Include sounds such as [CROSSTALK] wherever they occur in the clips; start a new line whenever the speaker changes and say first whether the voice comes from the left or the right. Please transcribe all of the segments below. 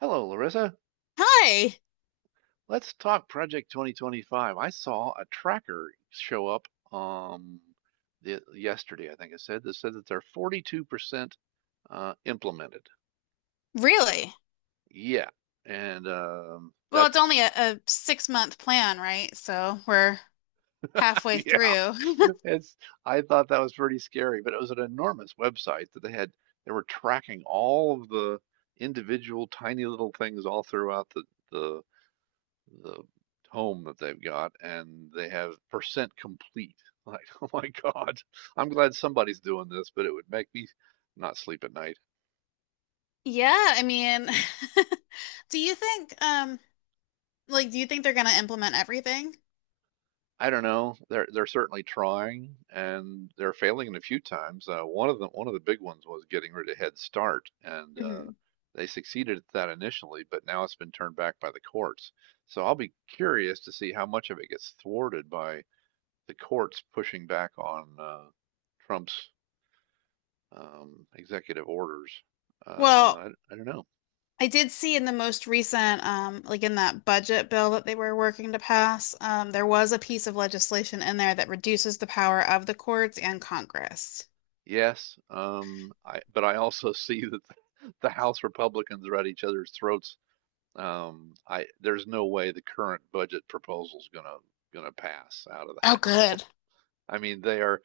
right: Hello, Larissa.
left: Hi.
right: Let's talk Project 2025. I saw a tracker show up um the, yesterday, I think I said that they're 42% implemented.
left: Really?
right: Yeah, and
left: Well, it's
right: that's
left: only a 6-month plan, right? So we're
right: [LAUGHS]
left: halfway
right: yeah,
left: through. [LAUGHS]
right: it's I thought that was pretty scary, but it was an enormous website that they had. They were tracking all of the individual tiny little things all throughout the the the home that they've got and they have percent complete. [LAUGHS] Like, oh my God, I'm glad somebody's doing this, but it would make me not sleep at night.
left: Yeah, I mean, [LAUGHS] do you think like do you think they're gonna implement everything?
right: I don't know. They're certainly trying and they're failing a few times. One of the big ones was getting rid of Head Start and
left: Hmm.
right: they succeeded at that initially, but now it's been turned back by the courts. So I'll be curious to see how much of it gets thwarted by the courts pushing back on Trump's executive orders. Uh,
left: Well,
right: I, I don't know.
left: I did see in the most recent like in that budget bill that they were working to pass, there was a piece of legislation in there that reduces the power of the courts and Congress.
right: Yes, but I also [LAUGHS] see that the House Republicans are at each other's throats. There's no way the current budget proposal's gonna pass out of
left: Oh,
right: the [LAUGHS] House.
left: good.
right: I mean, they are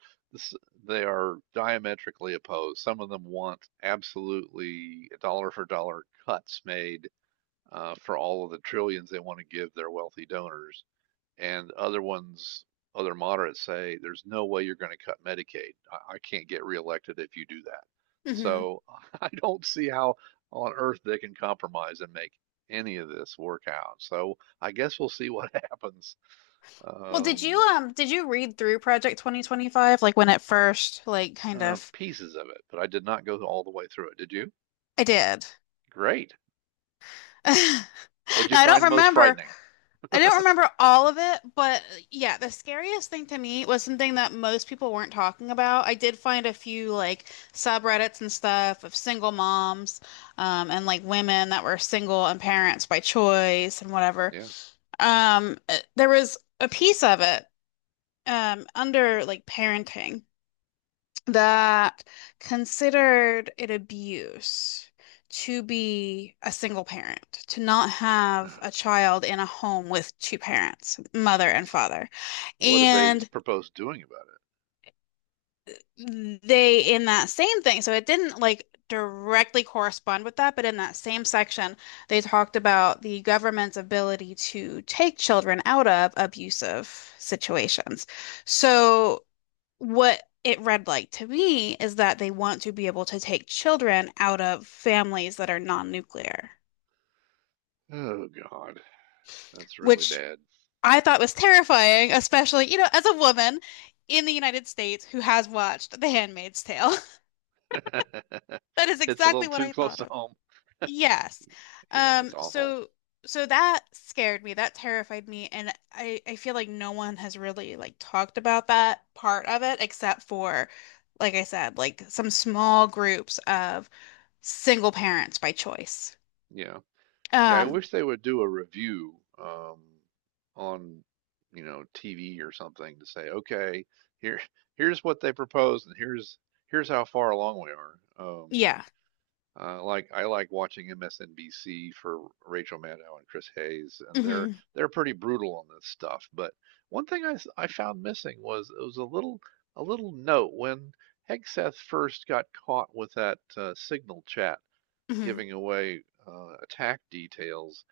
right: they are diametrically opposed. Some of them want absolutely dollar for dollar cuts made for all of the trillions they want to give their wealthy donors. And other ones, other moderates say, there's no way you're gonna cut Medicaid. I can't get reelected if you do that. So [LAUGHS] I don't see how on earth they can compromise and make any of this work out. So I guess we'll see [LAUGHS] what happens.
left: Well,
right: Um,
left: did you read through Project 2025 like when it first like kind of
right: pieces of it, but I did not go all the way through it. Did you?
left: I did.
right: Great.
left: [LAUGHS]
right: What'd you
left: Now I don't
right: find most
left: remember
right: frightening?
left: I don't remember all of it, but yeah, the scariest thing to me was something that most people weren't talking about. I did find a few like subreddits and stuff of single moms, and like women that were single and parents by choice and whatever.
right: Yeah.
left: There was a piece of it, under like parenting that considered it abuse to be a single parent, to not have a child in a home with two parents, mother and
right: Jeez.
left: father.
right: What do they
left: And
right: propose doing about
left: they, in that same thing, so it didn't like directly correspond with that, but in that same section, they talked about the government's ability to take children out of abusive situations. So what it read like to me is that they want to be able to take children out of families that are non-nuclear,
right: it? Oh God, that's really
left: which
right: bad.
left: I thought was terrifying, especially, you know, as a woman in the United States who has watched The Handmaid's Tale. [LAUGHS]
right: [LAUGHS]
left: That is
right: It's a
left: exactly
right: little
left: what
right: too
left: I
right: close
left: thought
right: to
left: of.
right: home.
left: Yes.
right: Yeah,
left: Um,
right: that's awful.
left: so so that scared me. That terrified me. And I feel like no one has really like talked about that part of it except for, like I said, like some small groups of single parents by choice.
right: Yeah. Yeah, I
left: Um,
right: wish they would do a review on, you know, TV or something to say, okay, here here's what they proposed and here's how far along we are.
left: yeah.
right: Like I like watching MSNBC for Rachel Maddow and Chris Hayes, and they're
left: Hmm.
right: they're pretty brutal on this stuff. But one thing I found missing was it was a little note when Hegseth first got caught with that Signal chat
left: Hmm.
right: giving away attack details,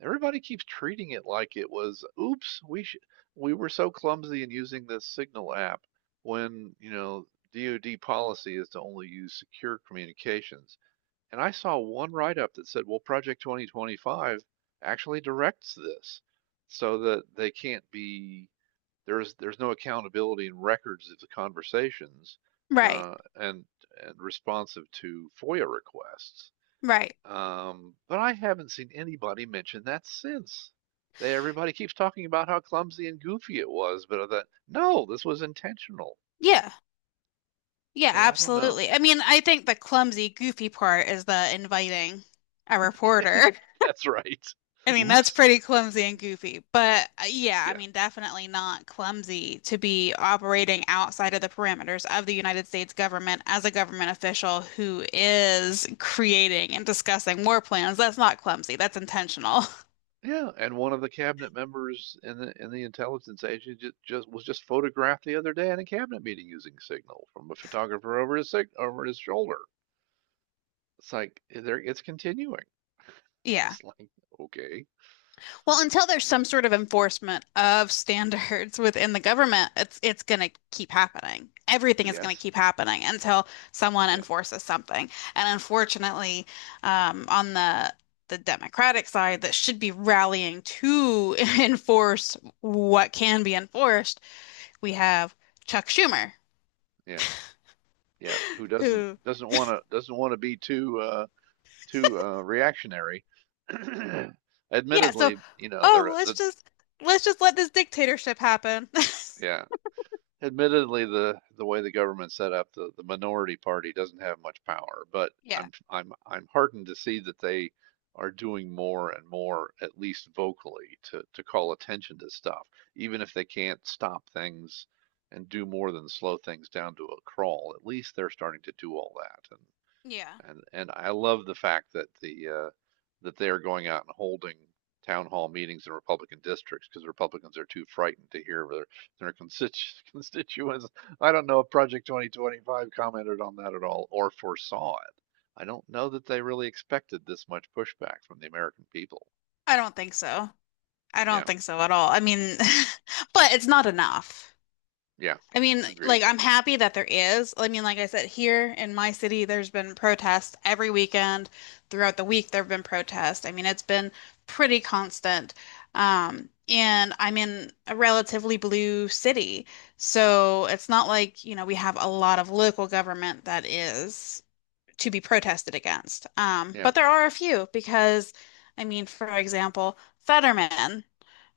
right: everybody keeps treating it like it was, oops, we were so clumsy in using this Signal app when, you know, DoD policy is to only use secure communications. And I saw one write-up that said, well, Project 2025 actually directs this so that they can't be, there's no accountability in records of the conversations
left: Right.
right: uh, and and responsive to FOIA requests.
left: Right.
right: But I haven't seen anybody mention that since. Everybody keeps talking about how clumsy and goofy it was, but I thought, no, this was intentional.
left: Yeah. Yeah,
right: So I don't know.
left: absolutely. I mean, I think the clumsy, goofy part is the inviting a reporter.
right: [LAUGHS] That's right.
left: I mean, that's
right: Oops.
left: pretty clumsy and goofy, but yeah, I
right: Yeah.
left: mean, definitely not clumsy to be operating outside of the parameters of the United States government as a government official who is creating and discussing war plans. That's not clumsy, that's intentional. [LAUGHS]
right: Yeah, and one of the cabinet members in the intelligence agency just was just photographed the other day in a cabinet meeting using Signal from a photographer over his shoulder. It's like eh, there it's continuing. [LAUGHS]
left: Yeah.
right: It's like okay,
left: Well, until there's some
right: mm,
left: sort of enforcement of standards within the government, it's going to keep happening. Everything is going to
right: yes,
left: keep happening until someone
right: yeah,
left: enforces something. And unfortunately, on the Democratic side that should be rallying to [LAUGHS] enforce what can be enforced, we have Chuck Schumer,
right: yeah. Yeah, who doesn't
left: who,
right: doesn't want to doesn't want to be too too reactionary. [CLEARS THROAT]
left: yeah, so
right: Admittedly, you know,
left: oh,
right: there
left: let's
right: the
left: just let's just let this dictatorship happen. [LAUGHS]
right: yeah, admittedly the way the government's set up, the minority party doesn't have much power, but
left: Yeah,
right: I'm heartened to see that they are doing more and more, at least vocally, to call attention to stuff, even if they can't stop things and do more than slow things down to a crawl. At least they're starting to do all that, and
left: yeah.
right: and I love the fact that the that they are going out and holding town hall meetings in Republican districts because Republicans are too frightened to hear their their [LAUGHS] constituents. I don't know if Project 2025 commented on that at all or foresaw it. I don't know that they really expected this much pushback from the American people.
left: I don't think so. I don't
right: Yeah,
left: think so at all. I mean, [LAUGHS] but it's not enough.
right: yeah,
left: I mean, like,
right: agreed.
left: I'm happy that there is. I mean, like I said, here in my city, there's been protests every weekend. Throughout the week, there have been protests. I mean, it's been pretty constant. And I'm in a relatively blue city. So it's not like, we have a lot of local government that is to be protested against.
right: Yeah,
left: But there are a few because, I mean, for example, Fetterman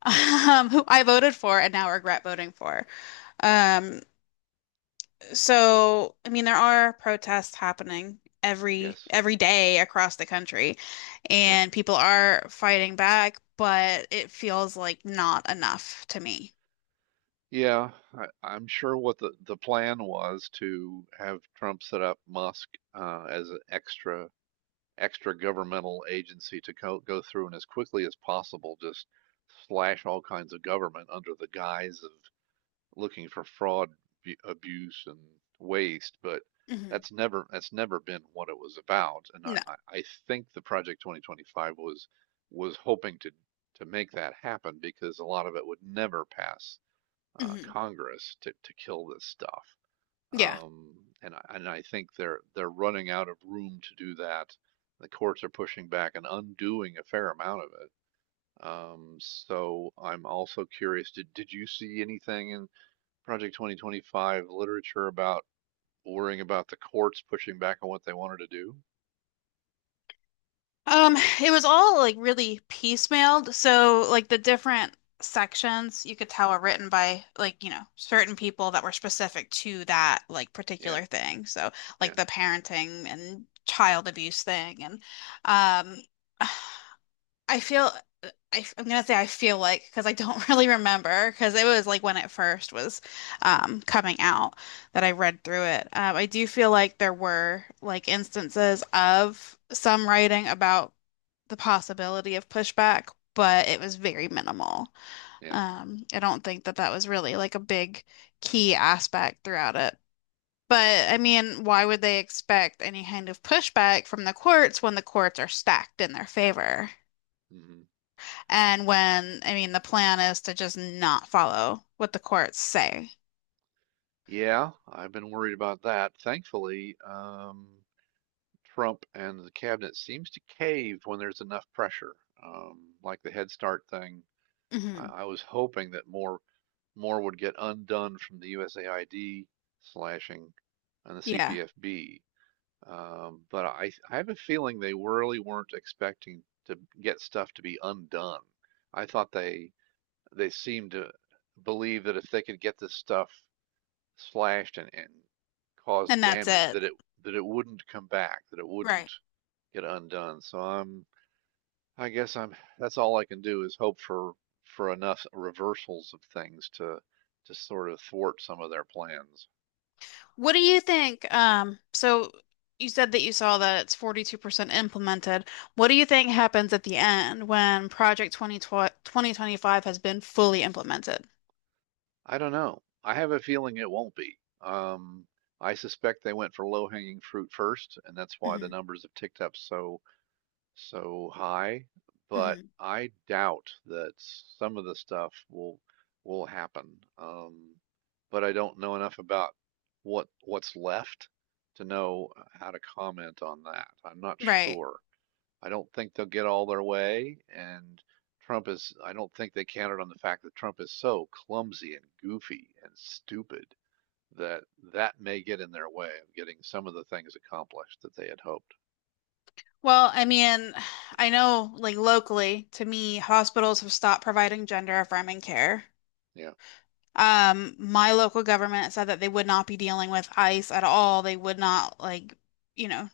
left: who I voted for and now regret voting for. Um, so I mean, there are protests happening every
right: yes,
left: every day across the country,
right: yeah.
left: and people are fighting back, but it feels like not enough to me.
right: Yeah, I'm sure what the plan was to have Trump set up Musk as an extra extra governmental agency to go through and as quickly as possible just slash all kinds of government under the guise of looking for fraud, abuse, and waste. But
left: Hmm.
right: that's never been what it was about. And
left: No.
right: I think the Project 2025 was hoping to make that happen because a lot of it would never pass
left: Hmm.
right: Congress to kill this stuff.
left: Yeah.
right: Um, and I, and I think they're running out of room to do that. The courts are pushing back and undoing a fair amount of it. So I'm also curious, did you see anything in Project 2025 literature about worrying about the courts pushing back on what they wanted to do?
left: Um, it was all like really piecemealed. So like the different sections you could tell were written by like, certain people that were specific to that like
right: Yeah,
left: particular thing. So like
right: yeah,
left: the parenting and child abuse thing. And um, [SIGHS] I feel I'm gonna say I feel like because I don't [LAUGHS] really remember because it was like when it first was coming out that I read through it. I do feel like there were like instances of some writing about the possibility of pushback, but it was very minimal.
right: yeah.
left: I don't think that that was really like a big key aspect throughout it. But I mean, why would they expect any kind of pushback from the courts when the courts are stacked in their favor?
right: Hmm.
left: And when, I mean, the plan is to just not follow what the courts say.
right: Yeah, I've been worried about that. Thankfully, Trump and the cabinet seems to cave when there's enough pressure, like the Head Start thing
left: Hmm.
right: I was hoping that more, more would get undone from the USAID slashing and the
left: Yeah.
right: CPFB. But I have a feeling they really weren't expecting to get stuff to be undone. I thought they seemed to believe that if they could get this stuff slashed and cause
left: And that's
right: damage,
left: it.
right: that it wouldn't come back, that it wouldn't
left: Right.
right: get undone. So I guess that's all I can do is hope for enough reversals of things to sort of thwart some of their plans.
left: What do you think? So you said that you saw that it's 42% implemented. What do you think happens at the end when Project Twenty Twenty Twenty Five has been fully implemented?
right: I don't know. I have a feeling it won't be. I suspect they went for low hanging fruit first, and that's why the
left: Hmm.
right: numbers have ticked up so high, but
left: Hmm.
right: I doubt that some of the stuff will happen. But I don't know enough about what's left to know how to comment on that. I'm not
left: Right.
right: sure. I don't think they'll get all their way, and I don't think they counted on the fact that Trump is so clumsy and goofy and stupid that that may get in their way of getting some of the things accomplished that they had hoped.
left: Well, I mean, I know like locally, to me, hospitals have stopped providing gender-affirming care.
right: Yeah,
left: My local government said that they would not be dealing with ICE at all. They would not you know,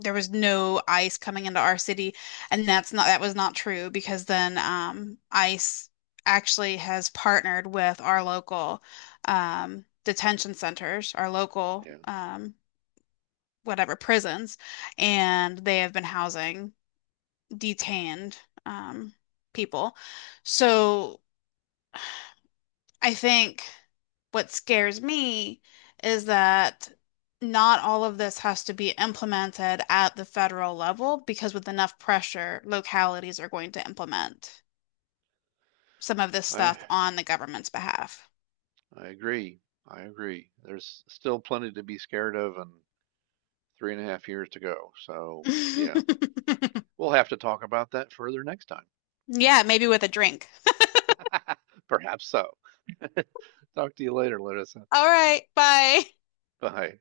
left: there was no ice coming into our city and that was not true because then ICE actually has partnered with our local detention centers, our local,
right: yeah.
left: whatever, prisons, and they have been housing detained um people. So I think what scares me is that not all of this has to be implemented at the federal level because with enough pressure, localities are going to implement some of this
right: I
left: stuff on the government's behalf.
right: I agree. I agree. There's still plenty to be scared of and 3.5 years to go. So, yeah,
left: [LAUGHS]
right: we'll have to talk about that further next
left: Yeah, maybe with a drink.
right: time. [LAUGHS] Perhaps so. [LAUGHS] Talk to you later, Larissa.
left: All right, bye.
right: Bye.